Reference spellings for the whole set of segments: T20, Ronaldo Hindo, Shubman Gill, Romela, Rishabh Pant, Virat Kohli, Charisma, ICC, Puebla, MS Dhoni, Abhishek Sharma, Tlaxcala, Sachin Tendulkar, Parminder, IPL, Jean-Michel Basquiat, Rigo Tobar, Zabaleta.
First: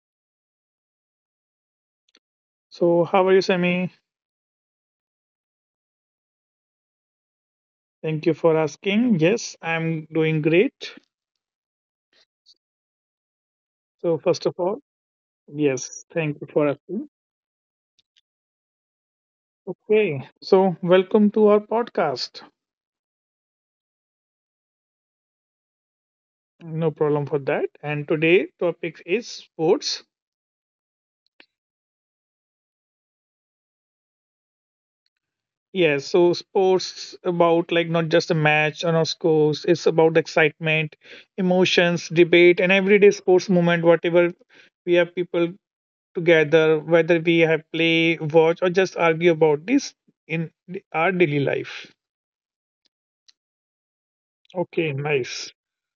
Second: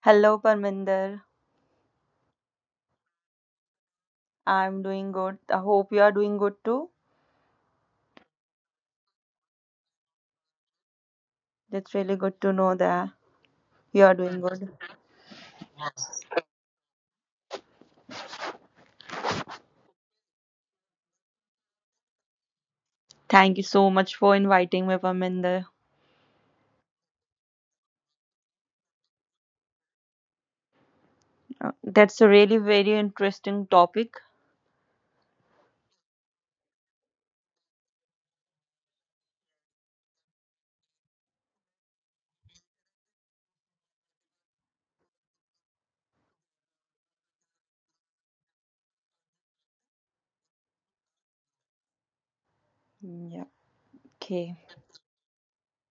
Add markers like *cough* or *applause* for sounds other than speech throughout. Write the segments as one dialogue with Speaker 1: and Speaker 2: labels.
Speaker 1: Hello, Parminder.
Speaker 2: So, how are you, Sammy?
Speaker 1: I'm doing good. I hope you are doing good too.
Speaker 2: Thank you for asking. Yes, I'm doing great.
Speaker 1: That's really good to know that you are
Speaker 2: So,
Speaker 1: doing
Speaker 2: first of
Speaker 1: good.
Speaker 2: all, yes, thank you for asking. Okay, so welcome to our podcast.
Speaker 1: Thank you so much for inviting me, Parminder.
Speaker 2: No problem for that. And today topic is sports.
Speaker 1: That's a really very interesting topic.
Speaker 2: Yes, so sports about like not just a match or no scores. It's about excitement, emotions, debate, and everyday sports moment. Whatever we have people together, whether we have play, watch, or just argue about this in our daily life.
Speaker 1: Yeah. Okay.
Speaker 2: Okay, nice.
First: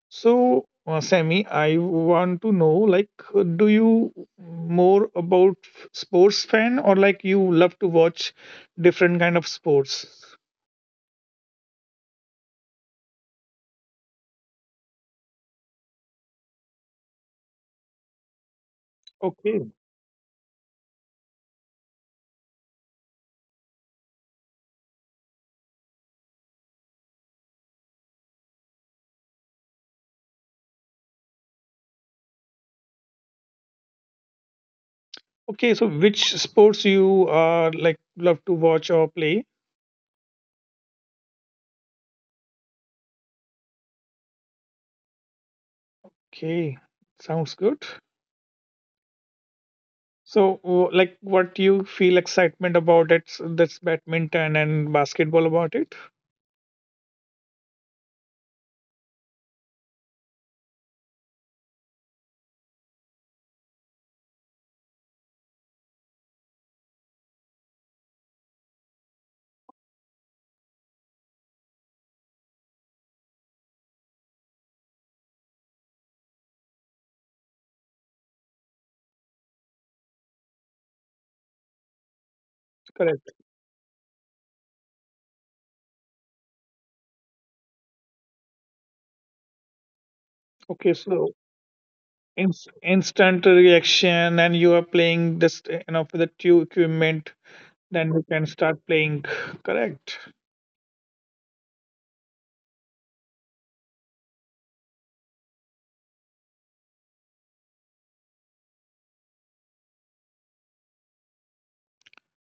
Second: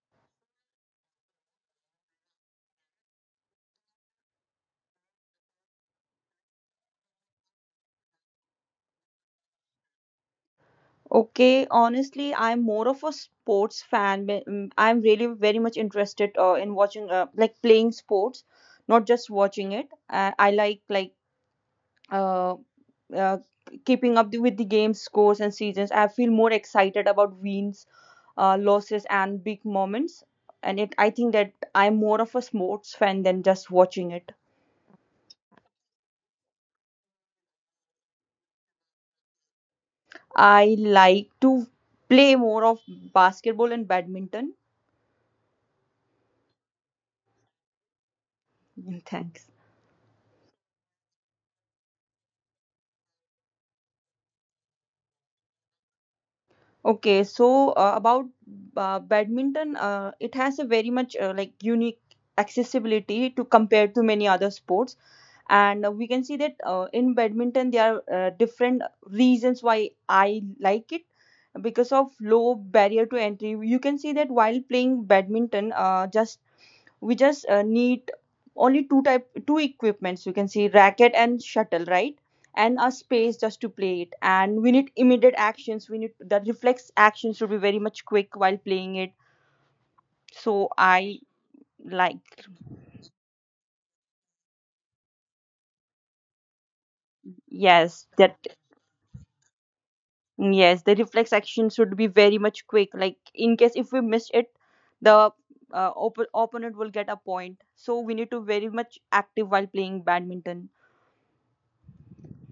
Speaker 2: So, Sammy, I want to know, like, do you more about sports fan or like you love to watch different kind of sports?
Speaker 1: Okay. Honestly, I'm more of a sports fan, but, I'm really very much interested in watching, like playing sports, not just
Speaker 2: Okay.
Speaker 1: watching it. I like uh, uh, keeping up with the game scores and seasons. I feel more excited about wins, losses, and big moments. And I think that I'm more of a sports fan than just watching it.
Speaker 2: Okay, so which sports you like love to watch or play?
Speaker 1: I like to play more of basketball and badminton.
Speaker 2: Okay, sounds good.
Speaker 1: *laughs* Thanks.
Speaker 2: So, like, what you feel excitement about it? So that's badminton and basketball about it.
Speaker 1: Okay, so about badminton, it has a very much like unique accessibility to compare to many other sports, and we can see that in badminton there are different reasons why I like it. Because of low barrier to entry, you can see that while playing badminton, just we just need only two equipments. You can see racket and shuttle, right? And a
Speaker 2: Correct.
Speaker 1: space just to play it. And we need immediate actions, we need the reflex actions should be very much quick while playing it. So
Speaker 2: Okay,
Speaker 1: I
Speaker 2: so
Speaker 1: like.
Speaker 2: instant reaction, and you are playing this, eh, you know, for the two equipment.
Speaker 1: Yes,
Speaker 2: Then you
Speaker 1: that.
Speaker 2: can start playing. Correct.
Speaker 1: Mm, yes, the reflex action should be very much quick. Like in case if we miss it, the opponent will get a point. So we need to very much active while playing badminton.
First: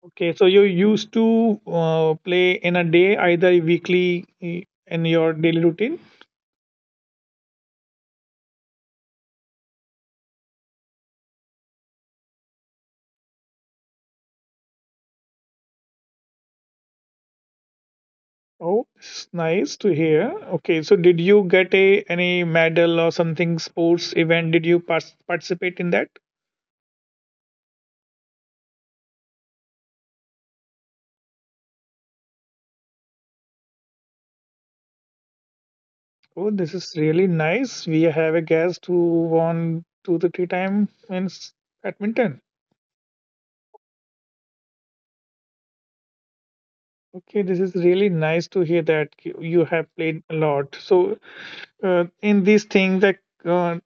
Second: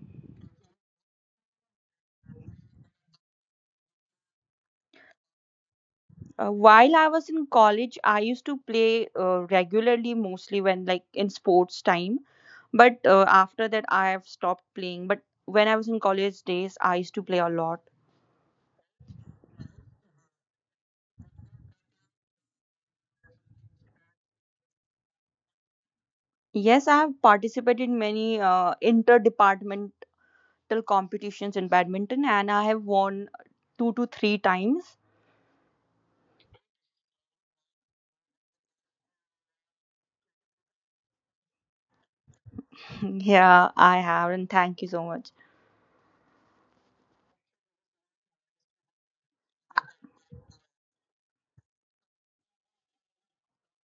Speaker 2: Okay, so you used to play in a day, either weekly in your daily routine.
Speaker 1: While I was in college, I used to play regularly, mostly when like in sports time. But after that, I have stopped playing. But when I was in college days, I used to play a lot.
Speaker 2: Oh, it's nice to hear. Okay, so did you get a any medal or something sports event? Did you participate in that?
Speaker 1: Yes, I have participated in many inter competitions in badminton and I have won two to three times.
Speaker 2: Oh, this is really nice. We have a guest who won two to three time in badminton.
Speaker 1: *laughs* Yeah, I have, and thank you so much.
Speaker 2: Okay, this is really nice to hear that you have played a lot. So, in these things, like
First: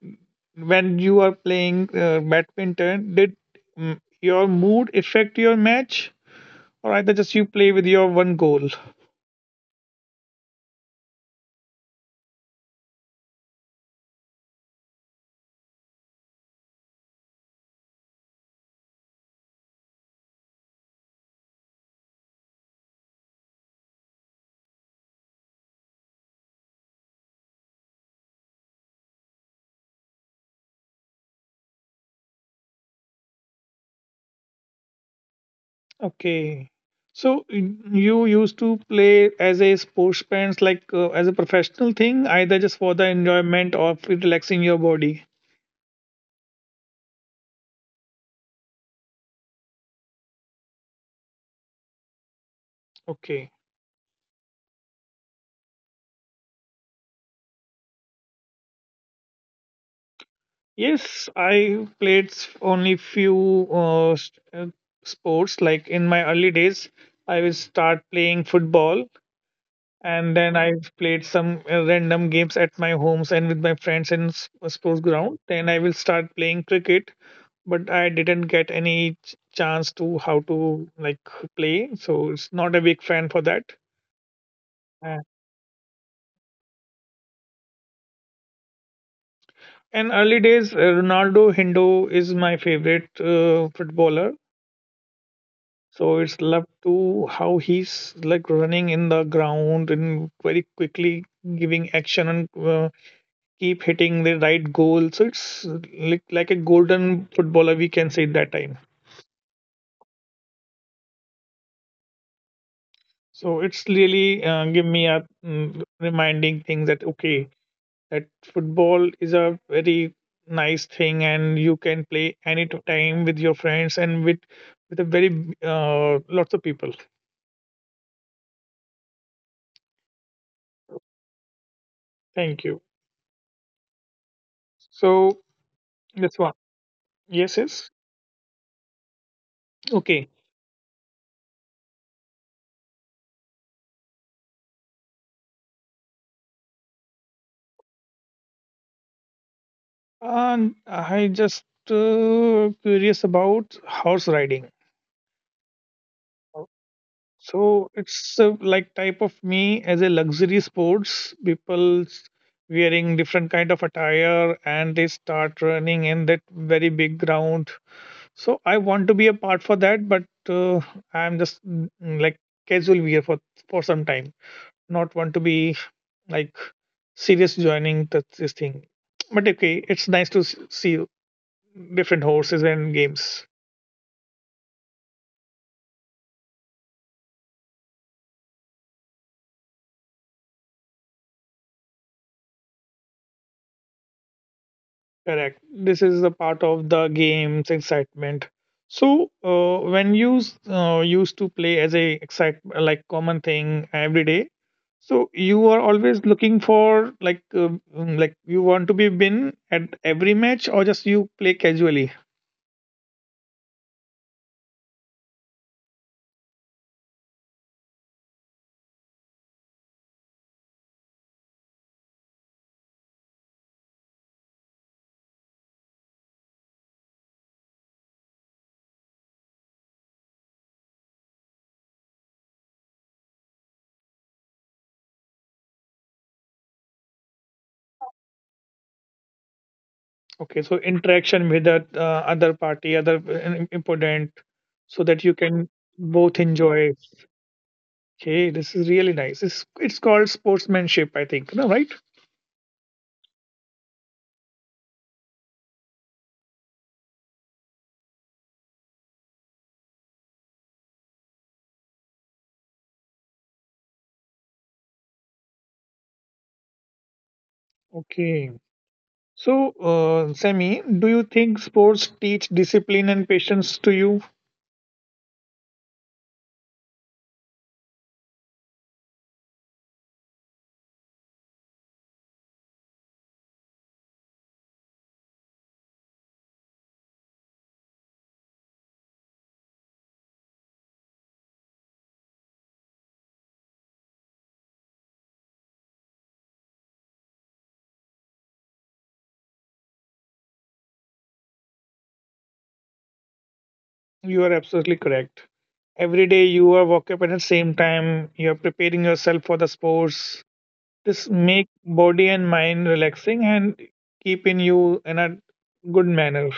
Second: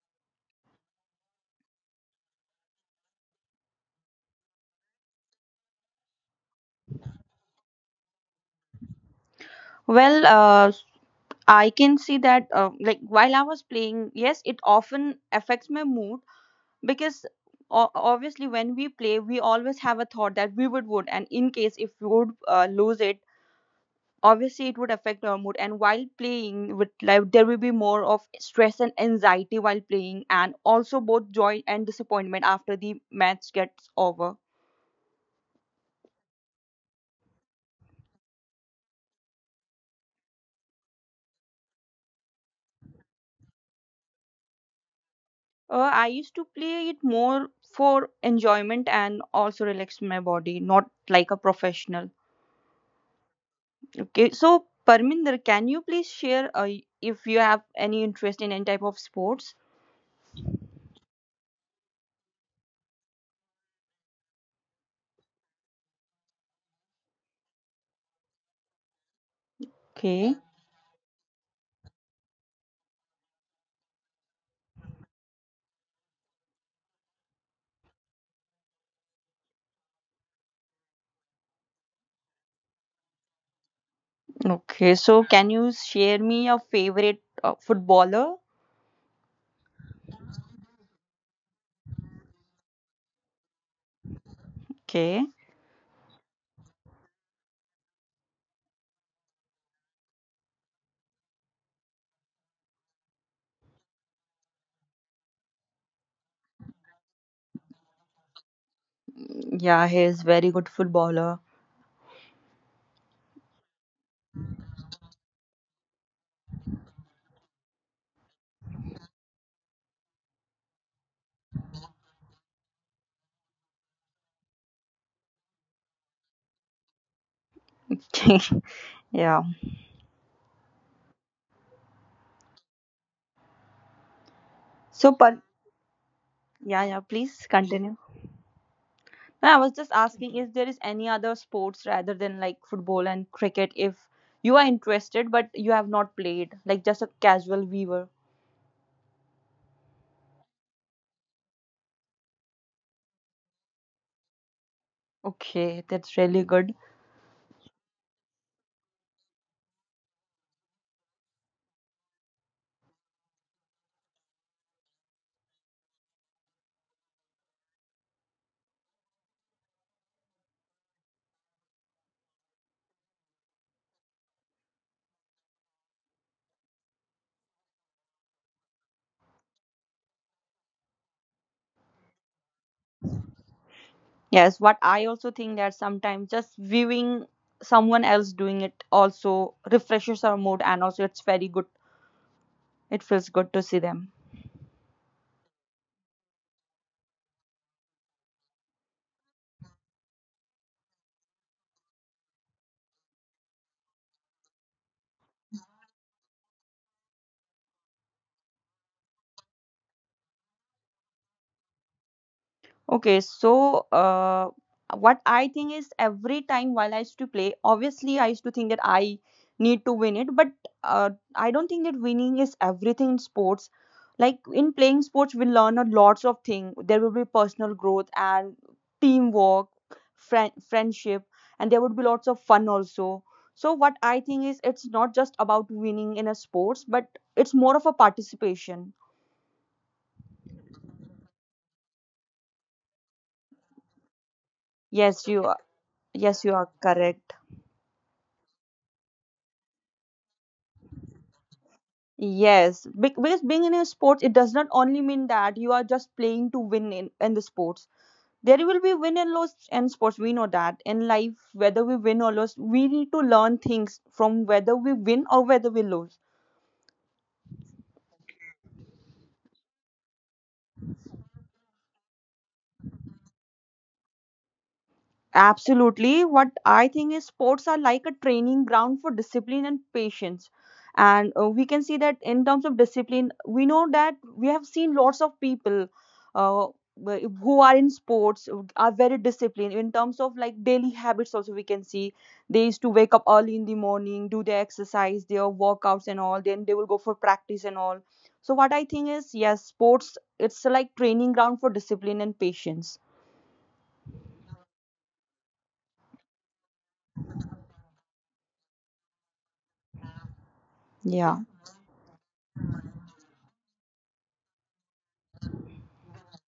Speaker 2: when you are playing badminton, did your mood affect your match, or either just you play with your one goal?
Speaker 1: Well, I can see that, like, while I was playing, yes, it often affects my mood because obviously, when we play, we always have a thought that we would win, and in case if we would lose it, obviously it would affect our mood. And while playing with life there will be more of stress and anxiety while playing, and also both joy and disappointment after the match gets over.
Speaker 2: Okay. So you used to play as a sportsman, like as a professional thing, either just for the enjoyment or for relaxing your body.
Speaker 1: I used to play it more for enjoyment and also relax my body, not like a professional.
Speaker 2: Okay.
Speaker 1: Okay, so Parminder, can you please share if you have any interest in any type of sports?
Speaker 2: Yes, I played only few sports. Like in my early days, I will start playing football,
Speaker 1: Okay.
Speaker 2: and then I played some random games at my homes and with my friends in sports ground. Then I will start playing cricket, but I didn't get any chance to how to like play. So it's not a big fan for that.
Speaker 1: Okay,
Speaker 2: Uh,
Speaker 1: so can you share me your favorite footballer?
Speaker 2: In early days, Ronaldo Hindo is my favorite footballer.
Speaker 1: Okay.
Speaker 2: So it's love to how he's like running in the ground and very quickly giving action and keep hitting the right goal. So it's like a golden footballer we can say that time.
Speaker 1: Yeah, he is very good footballer.
Speaker 2: So it's really give me a reminding thing that okay that football is a very nice thing and you can play any time with your friends and with a very lots of people.
Speaker 1: *laughs* Yeah.
Speaker 2: Thank you.
Speaker 1: So,
Speaker 2: So
Speaker 1: but
Speaker 2: that's one.
Speaker 1: yeah, yeah, please
Speaker 2: Yes, yes.
Speaker 1: continue. No, I was just
Speaker 2: Okay,
Speaker 1: asking if there is any other sports rather than like football and cricket. If you are interested, but you have not played, like just a casual viewer.
Speaker 2: and I just curious about horse riding.
Speaker 1: Okay, that's really good.
Speaker 2: So it's like type of me as a luxury sports people wearing different kind of attire and they start running in that very big ground. So I want to be a part for that, but uh, I'm just like casual wear for some time. Not want to be like serious joining this thing. But okay, it's nice to see different horses and games.
Speaker 1: Yes, what I also think that sometimes just viewing someone else doing it also refreshes our mood, and also it's very good. It feels good to see them.
Speaker 2: Correct. This is the part of the game's excitement. So when you used to play as a excite like common thing every day, so you are always looking for like like you want to be win at every match or just you play casually.
Speaker 1: Okay, so what I think is every time while I used to play, obviously I used to think that I need to win it, but I don't think that winning is everything in sports. Like in playing sports, we learn a lots of things. There will be personal growth and teamwork, friendship, and there would be lots of fun also. So what I think is it's not just about winning in a sports, but it's more of a participation.
Speaker 2: Okay, so interaction with the other party, other important, so that
Speaker 1: Yes,
Speaker 2: you
Speaker 1: you are.
Speaker 2: can both
Speaker 1: Yes, you are
Speaker 2: enjoy.
Speaker 1: correct.
Speaker 2: Okay, this is really nice. It's called sportsmanship, I think. No, right?
Speaker 1: Yes, because being in a sports, it does not only mean that you are just playing to win in the sports. There will be win and loss in sports. We know that in life, whether we win or lose, we need to learn things from whether we win or whether we lose.
Speaker 2: Okay. So, Sammy, do you think sports teach discipline and patience to you?
Speaker 1: Absolutely. What I think is sports are like a training ground for discipline and patience. And we can see that in terms of discipline, we know that we have seen lots of people uh, who are in sports are very disciplined in terms of like daily habits. Also, we can see they used to wake up early in the morning, do their exercise, their workouts, and all. Then they will go for practice and all. So, what I think is, yes, sports it's like training ground for discipline and patience.
Speaker 2: You are absolutely correct. Every day you are waking up at the same time, you are preparing yourself for the sports. This
Speaker 1: Yeah.
Speaker 2: make body and mind relaxing and keeping you in a good manner.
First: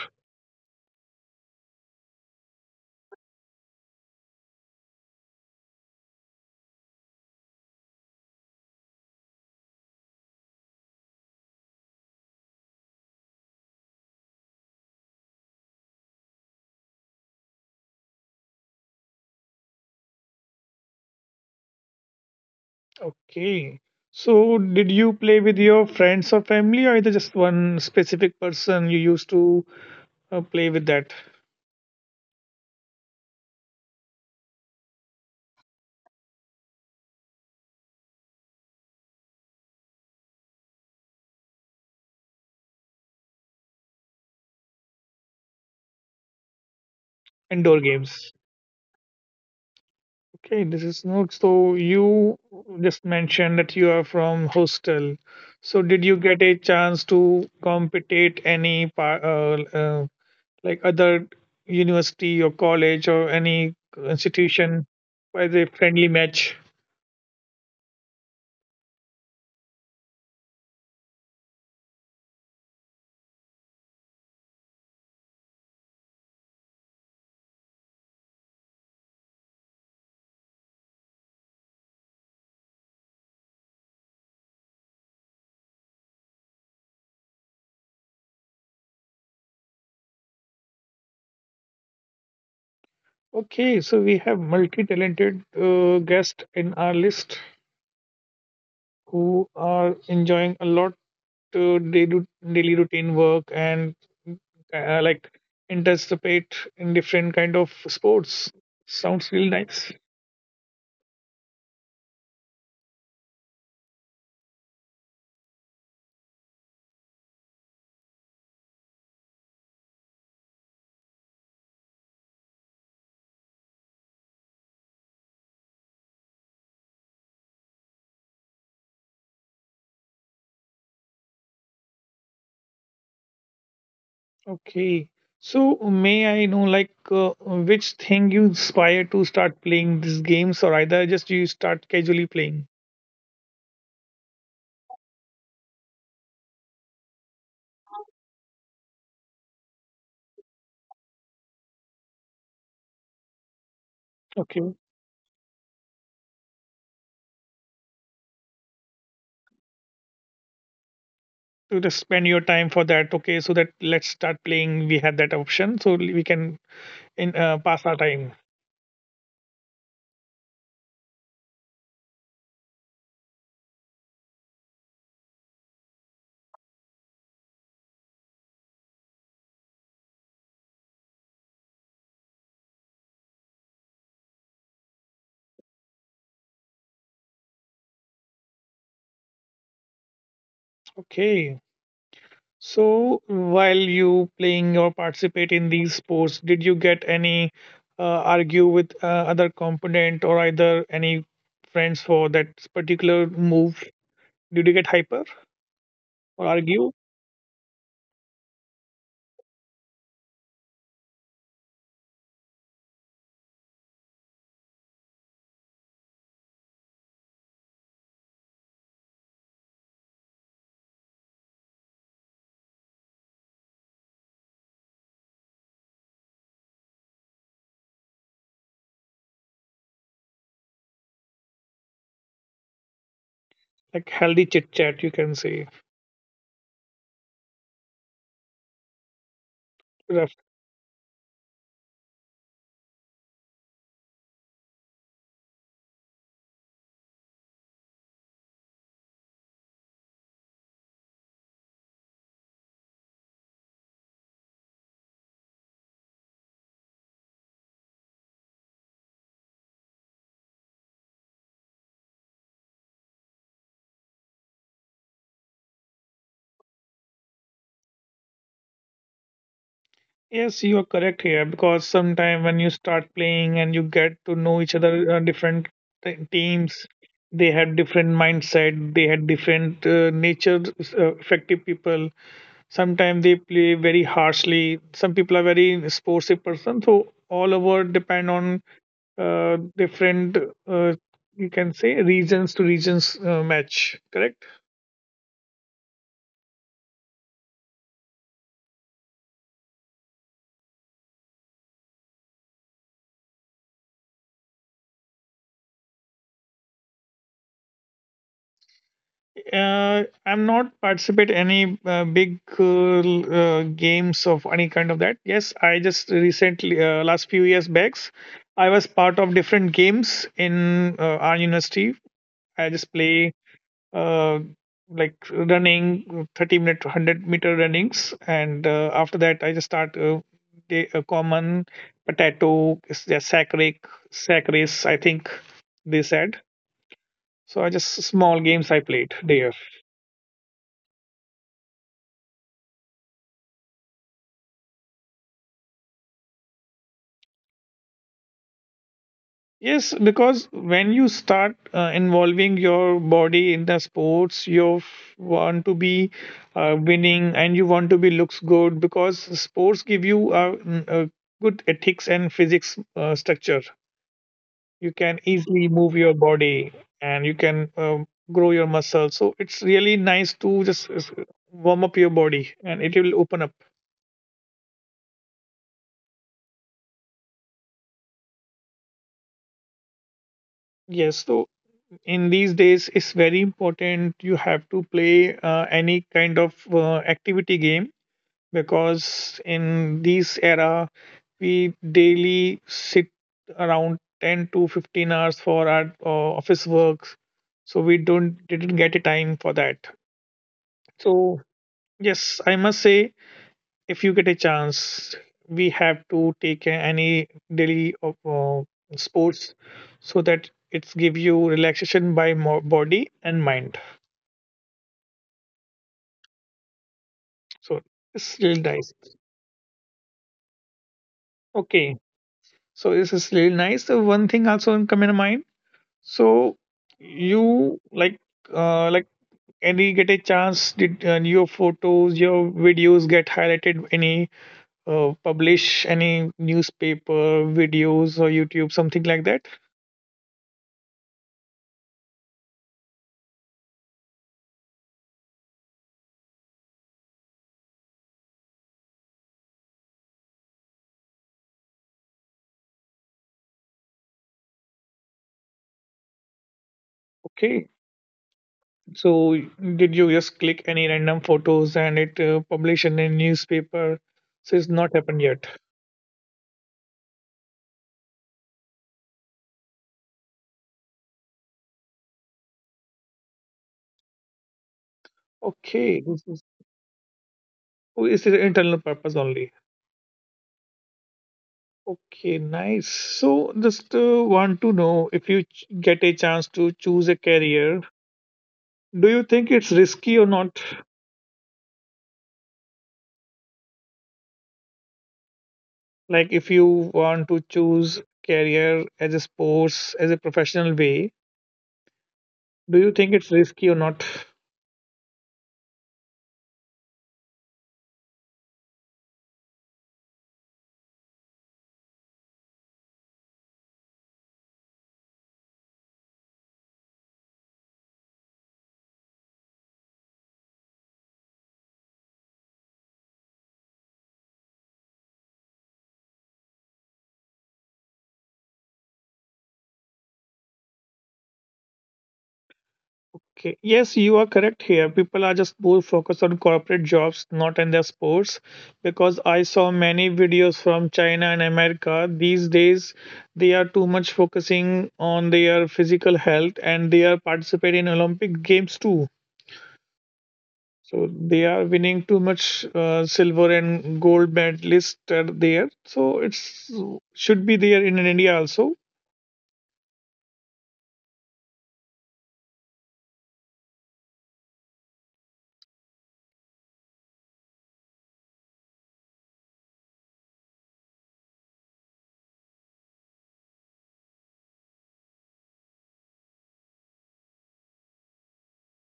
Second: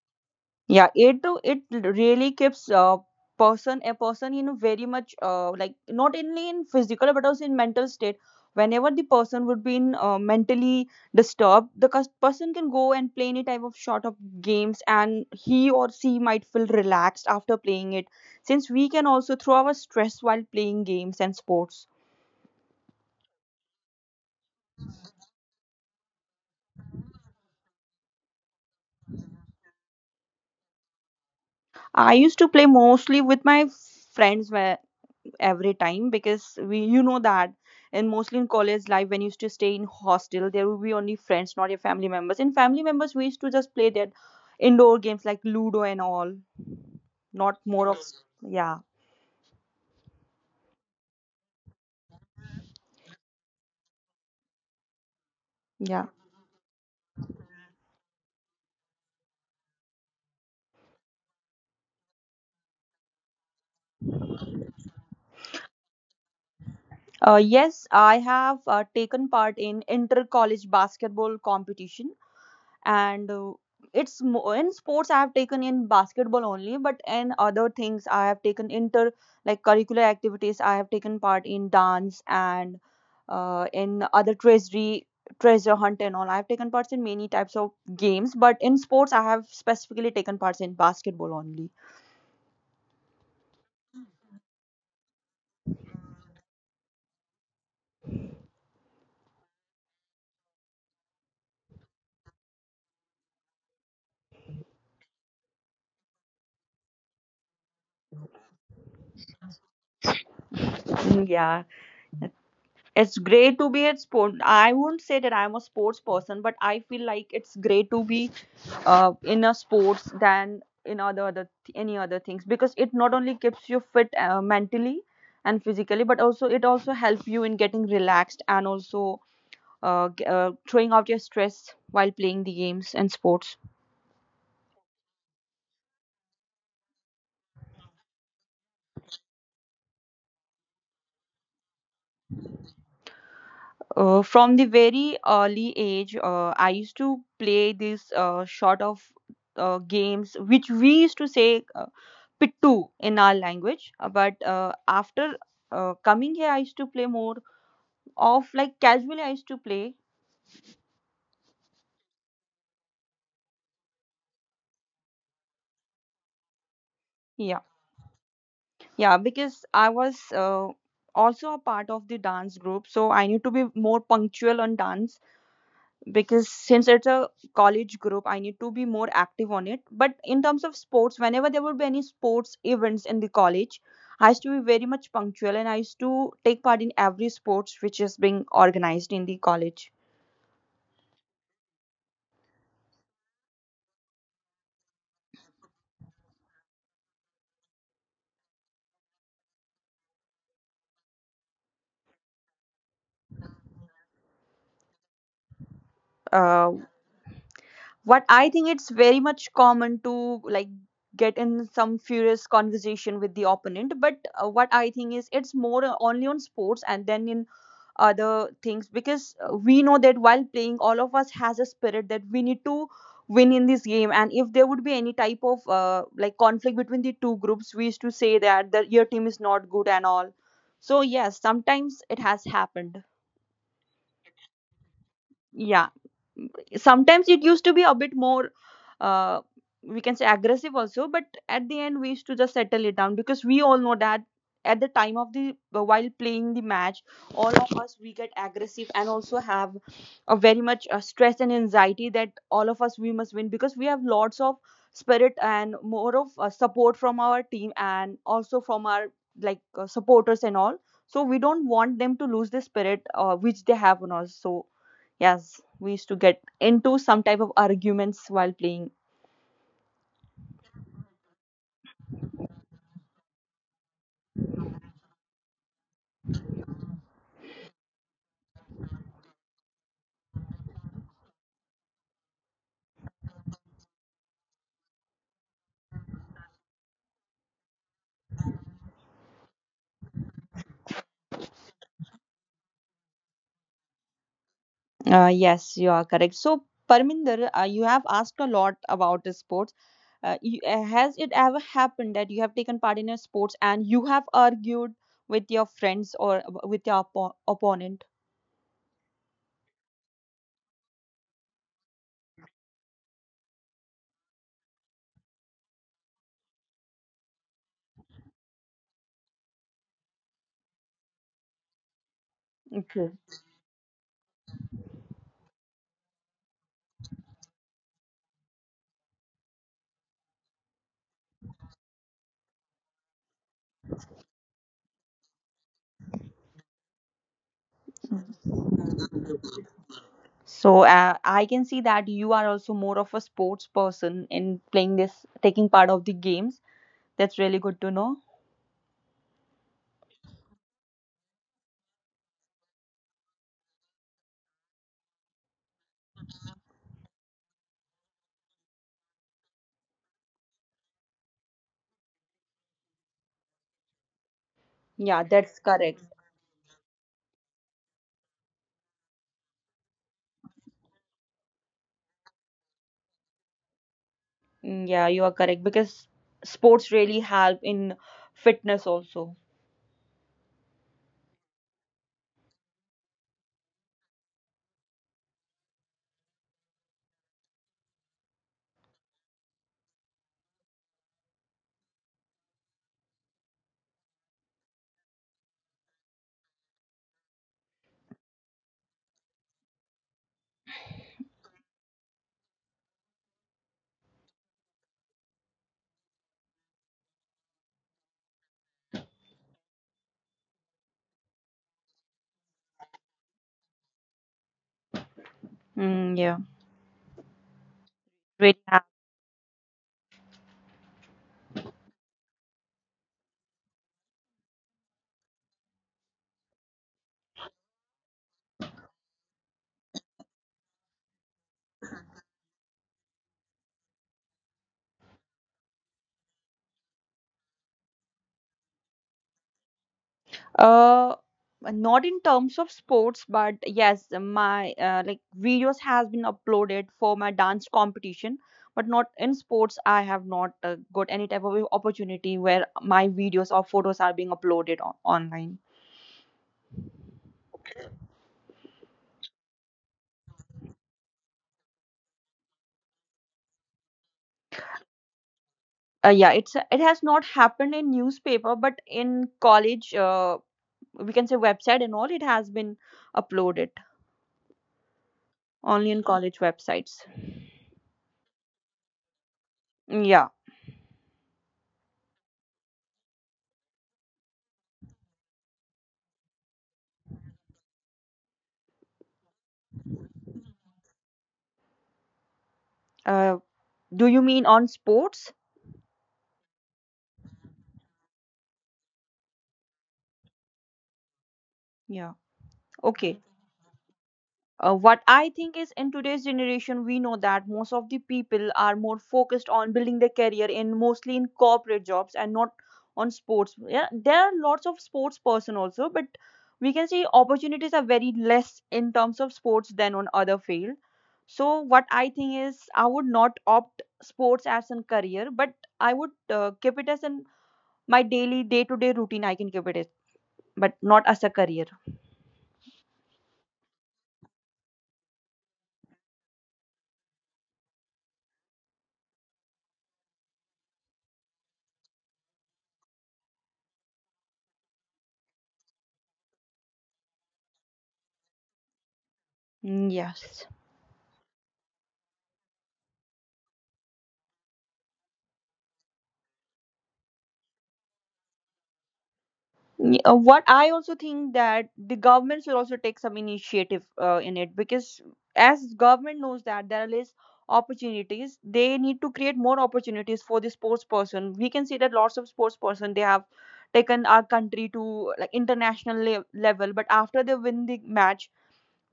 Speaker 1: Yeah, it do it really keeps a person in a very much like not only in physical but also in mental state. Whenever the person would be in mentally disturbed, the person can go and play any type of short of games, and he or she might feel relaxed after playing it, since we can also throw our stress while playing games and sports.
Speaker 2: Okay. So, did you play with your friends or family, or either just one specific person you used to play with that
Speaker 1: I used to play mostly with my friends where every time, because we you know that, and mostly in college life when you used to stay in hostel, there will be only friends, not your family members. And family members we used to just play that indoor games like ludo and all, not more
Speaker 2: indoor
Speaker 1: of.
Speaker 2: games?
Speaker 1: Yeah.
Speaker 2: Okay, this is Nook. So you just mentioned that you are from hostel. So
Speaker 1: Yeah.
Speaker 2: did you get a chance to compete any like other university or college or any institution by the friendly match?
Speaker 1: Yes, I have taken part in inter college basketball competition. And it's more in sports I have taken in basketball only, but in other things I have taken inter like curricular activities. I have taken part in dance, and in other treasury treasure hunt and all. I have taken parts in many types of games, but in sports I have specifically taken parts in basketball only.
Speaker 2: Okay, so we have multi-talented guests in our list who are enjoying a lot to they do daily routine work and like participate in different kind of sports. Sounds really nice.
Speaker 1: Mm, yeah, it's great to be at sport. I would not say that I'm a sports person, but I feel like it's great to be in a sports than in other any other things, because it not only keeps you fit mentally and physically, but also it also helps you in getting relaxed and also throwing out your stress while playing the games and sports.
Speaker 2: Okay. So may I know like which thing you inspire to start playing these games or either just you start casually playing?
Speaker 1: From the very early age, I used to play these sort of games which we used to say pittu in our language. But
Speaker 2: Okay.
Speaker 1: after coming here I used to play more of like casually I used to play.
Speaker 2: To just spend your time for that. Okay. So that let's start playing. We have that option. So we can in
Speaker 1: Yeah,
Speaker 2: pass our time.
Speaker 1: yeah, because I was also a part of the dance group, so I need to be more punctual on dance, because since it's a college group, I need to be more active on it. But in terms of sports, whenever there would be any sports events in the college, I used to be very much punctual and I used to take part in every sports which is being organized in the college.
Speaker 2: Okay. So, while you playing or participate in these sports, did you get any uh, argue with other component or either any friends for that particular move? Did you get hyper or
Speaker 1: Uh,
Speaker 2: argue?
Speaker 1: what I think it's very much common to like get in some furious conversation with the opponent, but what I think is it's more only on sports and then in other things, because we know that while playing all of us has a spirit that we need to win in this game. And if there would be any type of like conflict between the two groups, we used to say that your team is not good and all. So yes, sometimes it has happened.
Speaker 2: Like healthy chit chat, you can say.
Speaker 1: Yeah, sometimes it used to be a bit more, uh, we can say
Speaker 2: Rough.
Speaker 1: aggressive also, but at the end we used to just settle it down, because we all know that at the time of the while playing the match all of us we get aggressive and also have a very much stress and anxiety that all of us we must win, because we have lots of spirit and more of support from our team and also from our like supporters and all. So we don't want them to lose the spirit which they have on us. So yes, we used to get into some type of arguments while playing.
Speaker 2: Yes, you are correct here because sometime when you start playing and you get to know each other, different teams, they had different mindset, they had different nature, effective people. Sometimes they play very harshly. Some people are very sportsy person. So all over depend on different uh, you can say regions to regions match. Correct.
Speaker 1: Yes, you are correct. So, Parminder, you have asked a lot about the sports. Has it ever happened that you have taken part in a sports and you have argued with your friends or with your opponent?
Speaker 2: I'm not participate any big games of any kind of that. Yes, I just recently last few years backs, I was part of different games in our university. I just
Speaker 1: Okay.
Speaker 2: play uh, like running 30 minute 100-meter runnings and after that I just start the a common potato is there sack race I think they said. So I just small games I played there.
Speaker 1: So, I can see that you are also more of a sports person in playing this, taking part of the games. That's really good to know.
Speaker 2: Yes, because when you start involving your body in the sports you want to be winning and you want to be looks good because sports give you a good ethics and physics structure. You
Speaker 1: Yeah,
Speaker 2: can
Speaker 1: that's
Speaker 2: easily
Speaker 1: correct.
Speaker 2: move your body and you can grow your muscles, so it's really nice to just warm up your body and it will open up.
Speaker 1: Mm, yeah, you are correct because sports really help in fitness also.
Speaker 2: Yes, so in these days it's very important you have to play any kind of activity game, because in this era we daily sit around 10 to 15 hours for our office works. So we don't didn't get a time for that. So yes I must say, if you get a chance, we have to take any daily of, sports, so that it's give you relaxation by body and mind.
Speaker 1: Mm, yeah,
Speaker 2: So it's
Speaker 1: really
Speaker 2: really
Speaker 1: help.
Speaker 2: nice. Okay, so this is really nice. So one thing also come in mind. So you like any get a chance did your photos your videos get highlighted any publish any newspaper videos or YouTube something like that.
Speaker 1: Uh, Not in terms of sports, but yes, my like videos has been uploaded for my dance competition, but not in sports. I have not got any type of opportunity where my videos or photos are being uploaded online.
Speaker 2: Okay. So did you just click any random photos and it published in a newspaper? So it's not happened yet.
Speaker 1: Yeah, it has not happened in newspaper, but in college, we can say website and all, it has been uploaded. Only on
Speaker 2: Okay,
Speaker 1: college
Speaker 2: this is
Speaker 1: websites.
Speaker 2: oh, it's an internal purpose only.
Speaker 1: Yeah.
Speaker 2: Okay, nice. So just want to know if you get a chance to choose a career, do you think it's risky or not?
Speaker 1: Uh, do you mean on sports?
Speaker 2: Like if you want to choose career as a sports as a professional way,
Speaker 1: Yeah.
Speaker 2: do you
Speaker 1: Okay.
Speaker 2: think it's risky or not?
Speaker 1: What I think is in today's generation, we know that most of the people are more focused on building their career in mostly in corporate jobs and not on sports. Yeah, there are lots of sports person also, but we can see opportunities are very less in terms of sports than on other field. So what I think is I would not opt sports as a career, but I would keep it as a my daily day to day routine I can give it is but not as a career.
Speaker 2: Okay. Yes, you are correct here. People are just more focused on corporate jobs, not in their sports. Because I saw many videos from China and America. These days, they are too much focusing on their physical health and they are participating in Olympic Games too.
Speaker 1: Mm, yes.
Speaker 2: So they are winning too much silver and gold medalist are there. So it's should be there in India also.
Speaker 1: What I also think that the government should also take some initiative in it because as government knows that there are less opportunities, they need to create more opportunities for the sports person. We can see that lots of sports person they have taken our country to like international level, but after they win the match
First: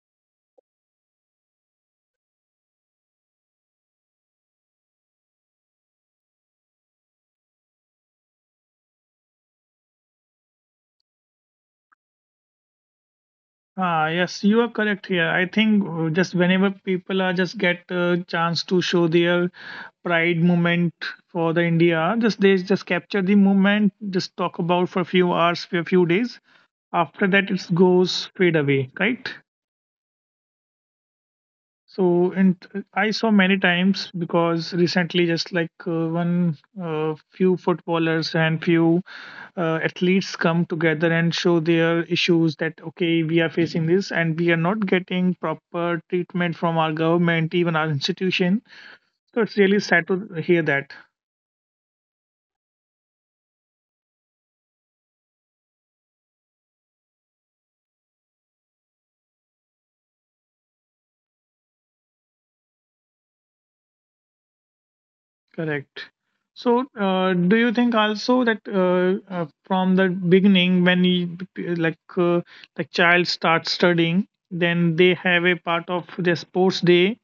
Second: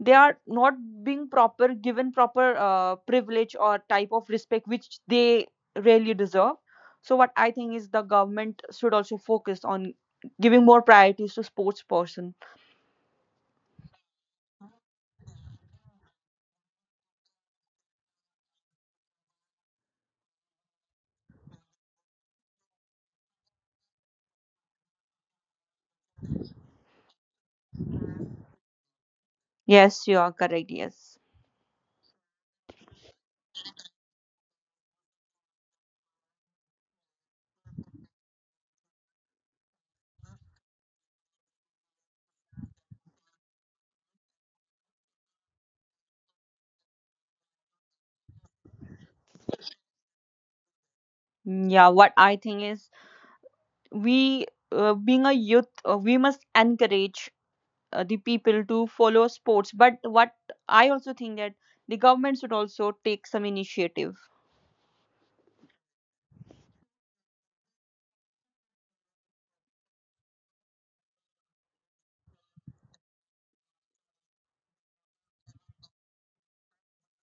Speaker 1: they are not being proper given proper privilege or type of respect which they really deserve. So what I think is the government should also focus on giving more priorities to sports person.
Speaker 2: Ah, yes, you are correct here. I think just whenever people are just get a chance to show their pride moment for the India, just they just capture the moment, just talk about for a few hours, for a few days. After that, it goes fade away, right?
Speaker 1: Yes, you are correct, yes.
Speaker 2: So, and I saw many times because recently, just like one few footballers and few athletes come together and show their issues that okay, we are facing this and we are not getting proper treatment from our government, even our institution. So it's really sad to hear that.
Speaker 1: Mm, yeah, what I think is we being a youth we must encourage the people to follow sports, but what I also think that the government should also take some initiative.
Speaker 2: Correct. So, do you think also that from the beginning, when he like the child starts studying, then they have a part of their sports day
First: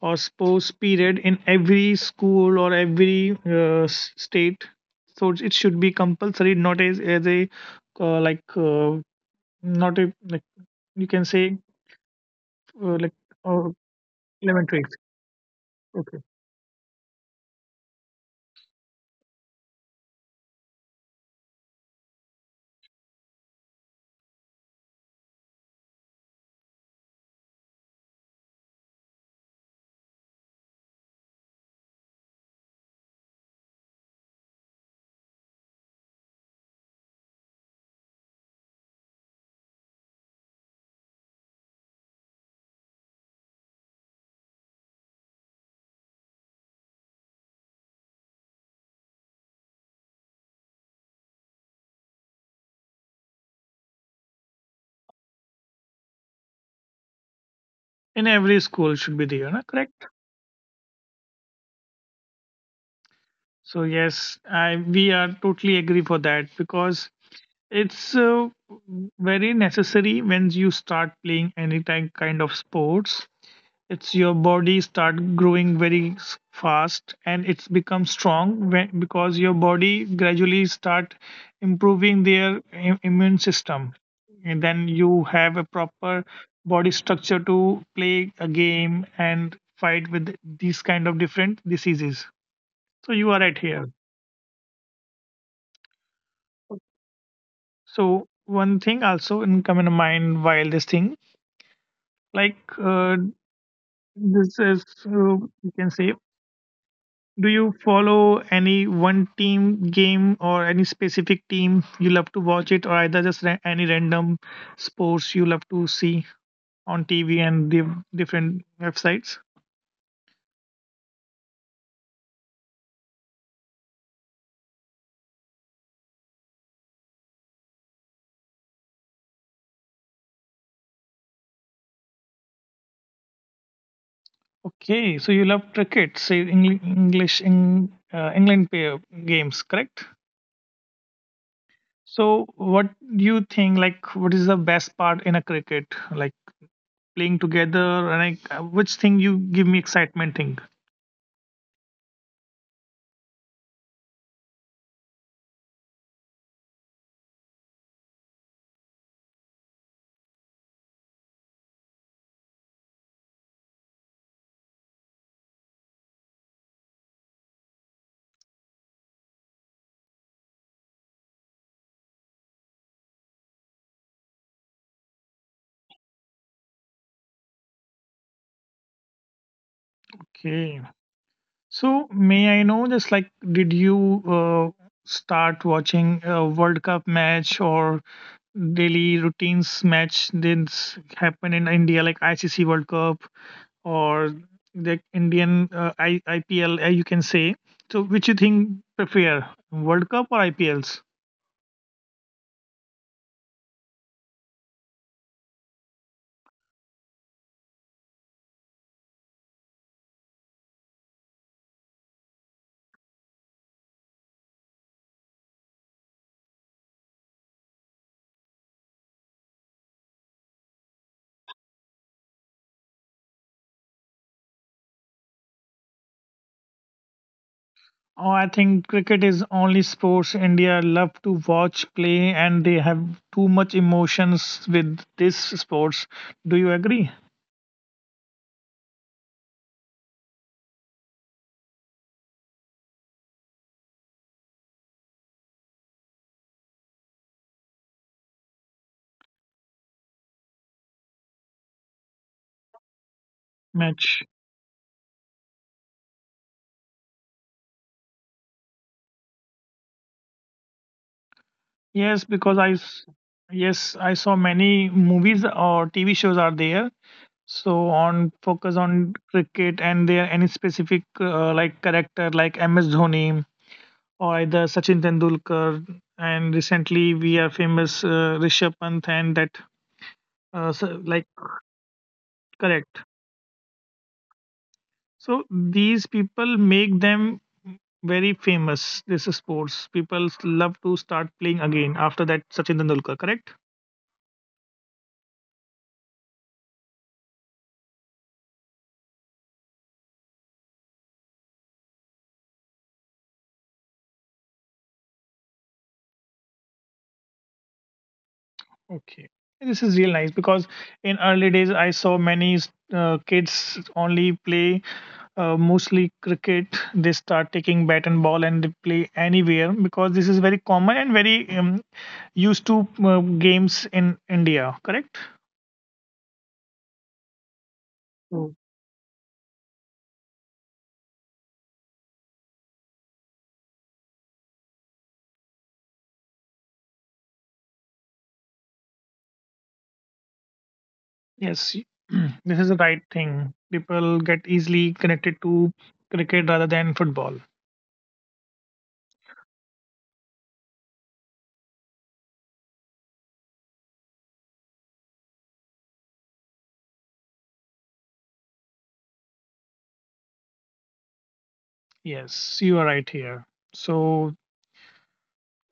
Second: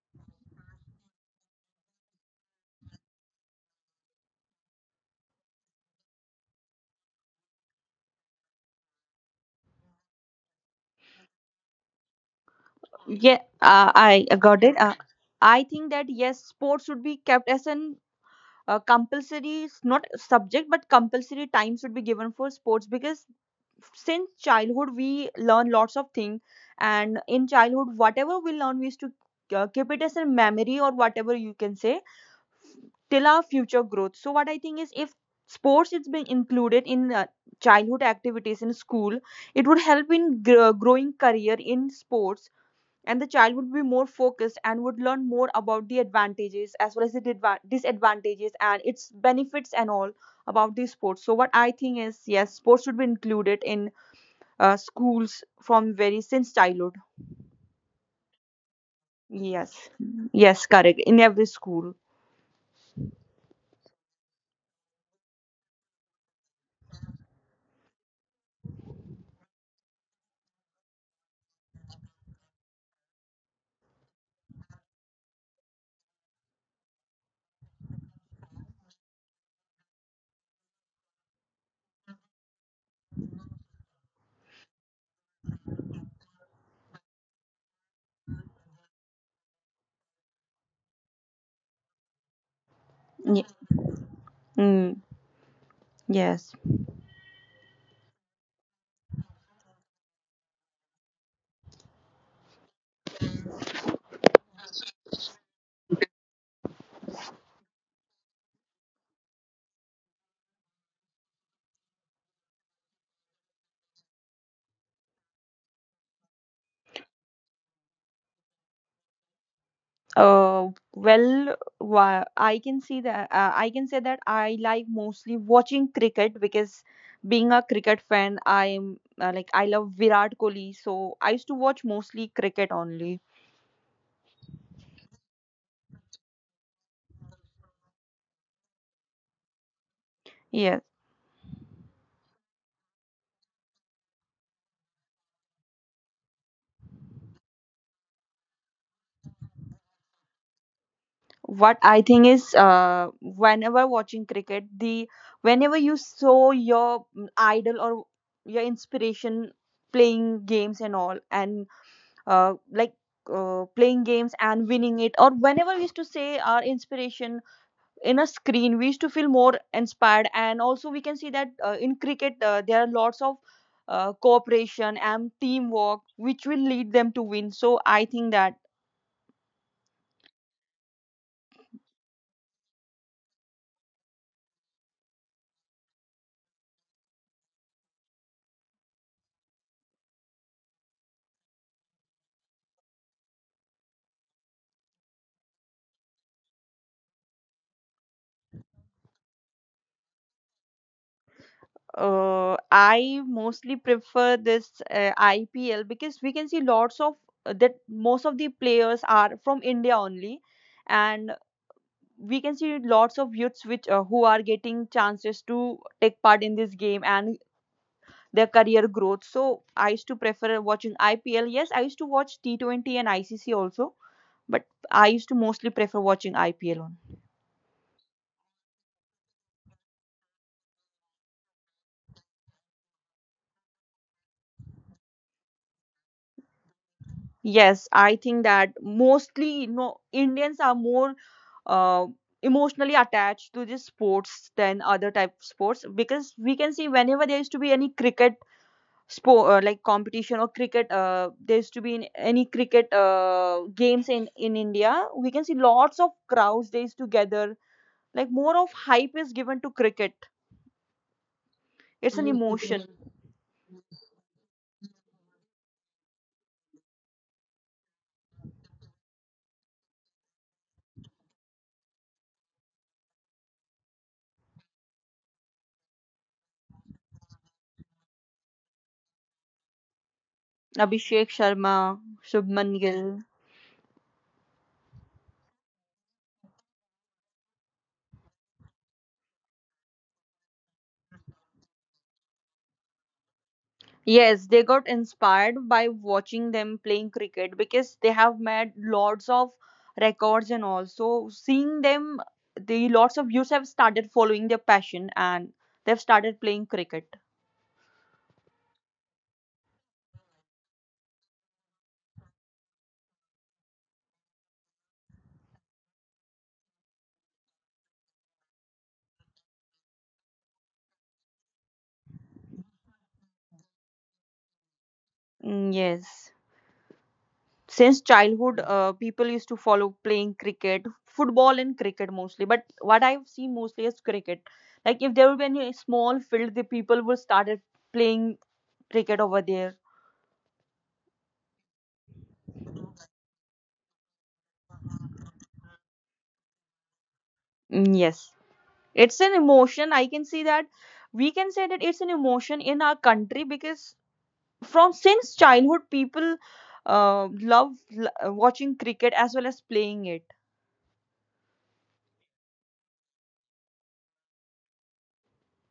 Speaker 2: or sports period in every school or every state? So it should be compulsory, not as as a like not a like you can say like
Speaker 1: Yeah,
Speaker 2: uh,
Speaker 1: I got it.
Speaker 2: elementary.
Speaker 1: I think that
Speaker 2: Okay,
Speaker 1: yes, sports should be kept as an compulsory, not subject, but compulsory time should be given for sports because since childhood we learn lots of things, and in childhood whatever we learn we used to keep it as a memory or whatever you can say till our future growth. So what I think is if sports is being included in childhood activities in school, it would help in growing career in sports, and the child would be more focused and would learn more about the advantages as well as the disadvantages and its benefits and all about these sports. So what I think is yes, sports should be included in schools from very since childhood.
Speaker 2: in every school should be there, na?
Speaker 1: Yes.
Speaker 2: Correct?
Speaker 1: Yes, correct, in every school.
Speaker 2: So yes, I we are totally agree for that because it's very necessary when you start playing any kind of sports. It's your body start growing very fast and it's become strong when, because your body gradually start improving their immune system. And then you have a proper body structure to play a game and fight with these kind of different diseases. So you are
Speaker 1: Ye-
Speaker 2: right here.
Speaker 1: mm, yes.
Speaker 2: So one thing also in come in mind while this thing like uh, this is you can say do you follow any one team game or any specific team you love to watch it or either just any random sports you love to see on TV and the different websites?
Speaker 1: I can see that I can say that I like mostly watching cricket because being a cricket fan, I'm like I love Virat Kohli, so I used to watch mostly cricket only.
Speaker 2: Okay, so you love cricket, say English in England pair games, correct?
Speaker 1: Yes.
Speaker 2: So what do you think like what is the best part in a cricket? Like playing together and like which thing you give me excitement thing.
Speaker 1: What I think is, whenever watching cricket, the whenever you saw your idol or your inspiration playing games and all, and uh, like playing games and winning it, or whenever we used to say our inspiration in a screen we used to feel more inspired. And also we can see that in cricket there are lots of cooperation and teamwork which will lead them to win, so I think that
Speaker 2: Okay, so may I know just like did you uh, start watching a World Cup match or daily routines match, did happen in India like ICC World Cup or the Indian IPL you can say, so which you think prefer, World Cup or IPLs?
Speaker 1: I mostly prefer this IPL because we can see lots of that most of the players are from india only, and we can see lots of youths which who are getting chances to take part in this game and their career growth. So I used to prefer watching IPL. Yes, I used to watch T20 and ICC also, but I used to mostly prefer watching IPL on.
Speaker 2: Oh, I think cricket is only sports India love to watch play, and they have too much emotions with this sports. Do you agree?
Speaker 1: Yes, I think that mostly no Indians are more uh, emotionally attached to this sports than other type of sports because we can see whenever there used to be any cricket sport like competition or cricket there used to be in any cricket games
Speaker 2: Match.
Speaker 1: in India we can see lots of crowds they used to gather like more of hype is given to cricket. It's
Speaker 2: Yes,
Speaker 1: an
Speaker 2: because I
Speaker 1: emotion.
Speaker 2: yes I saw many movies or TV shows are there. So on focus on cricket and there any specific like character like MS Dhoni or either Sachin Tendulkar, and recently we are famous Rishabh Pant and that so,
Speaker 1: Abhishek
Speaker 2: like
Speaker 1: Sharma, Shubman
Speaker 2: correct.
Speaker 1: Gill.
Speaker 2: So these people make them very famous. This is sports. People love to start playing again after that Sachin Tendulkar, correct?
Speaker 1: Yes, they got inspired by watching them playing cricket because they have made lots of records and all. So seeing them, the lots of youths have started following their passion and they've started playing cricket.
Speaker 2: Okay. This is real nice because in early days I saw many kids only play mostly cricket. They start taking bat and ball and they play anywhere because this is very common and very used to games in India, correct?
Speaker 1: Mm, yes. Since childhood people used to follow playing cricket football and cricket mostly, but what I've seen mostly is cricket. Like if there will be any small field the people will started playing cricket over there.
Speaker 2: Yes, y- *clears throat* this is the right thing. People get easily connected to cricket rather than football.
Speaker 1: Mm, yes, it's an emotion I can see that. We can say that it's an emotion in our country because from since childhood people watching cricket as well as playing it.
Speaker 2: Yes, you are right here. So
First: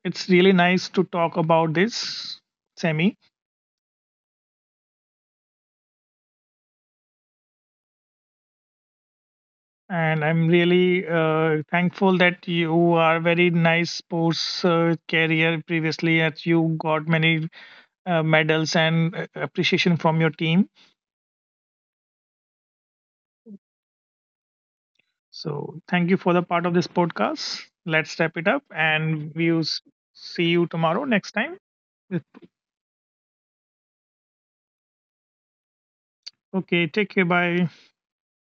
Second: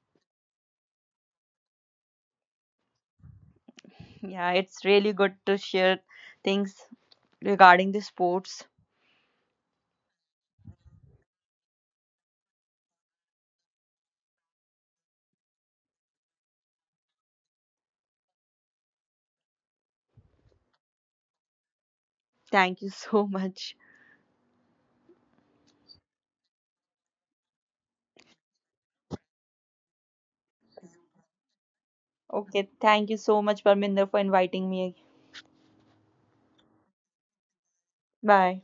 Speaker 2: it's really nice to talk about this, Sammy.
Speaker 1: Yeah, it's really good to share things regarding the sports.
Speaker 2: And I'm really thankful that you are very nice sports career previously, that you got many medals and appreciation from your team.
Speaker 1: Thank you so *laughs* much.
Speaker 2: So thank you for the part of this podcast. Let's wrap it up, and we'll see you tomorrow next time.
Speaker 1: Okay, thank you so much, Parminder, for inviting me.
Speaker 2: Okay, take care. Bye.
Speaker 1: Bye.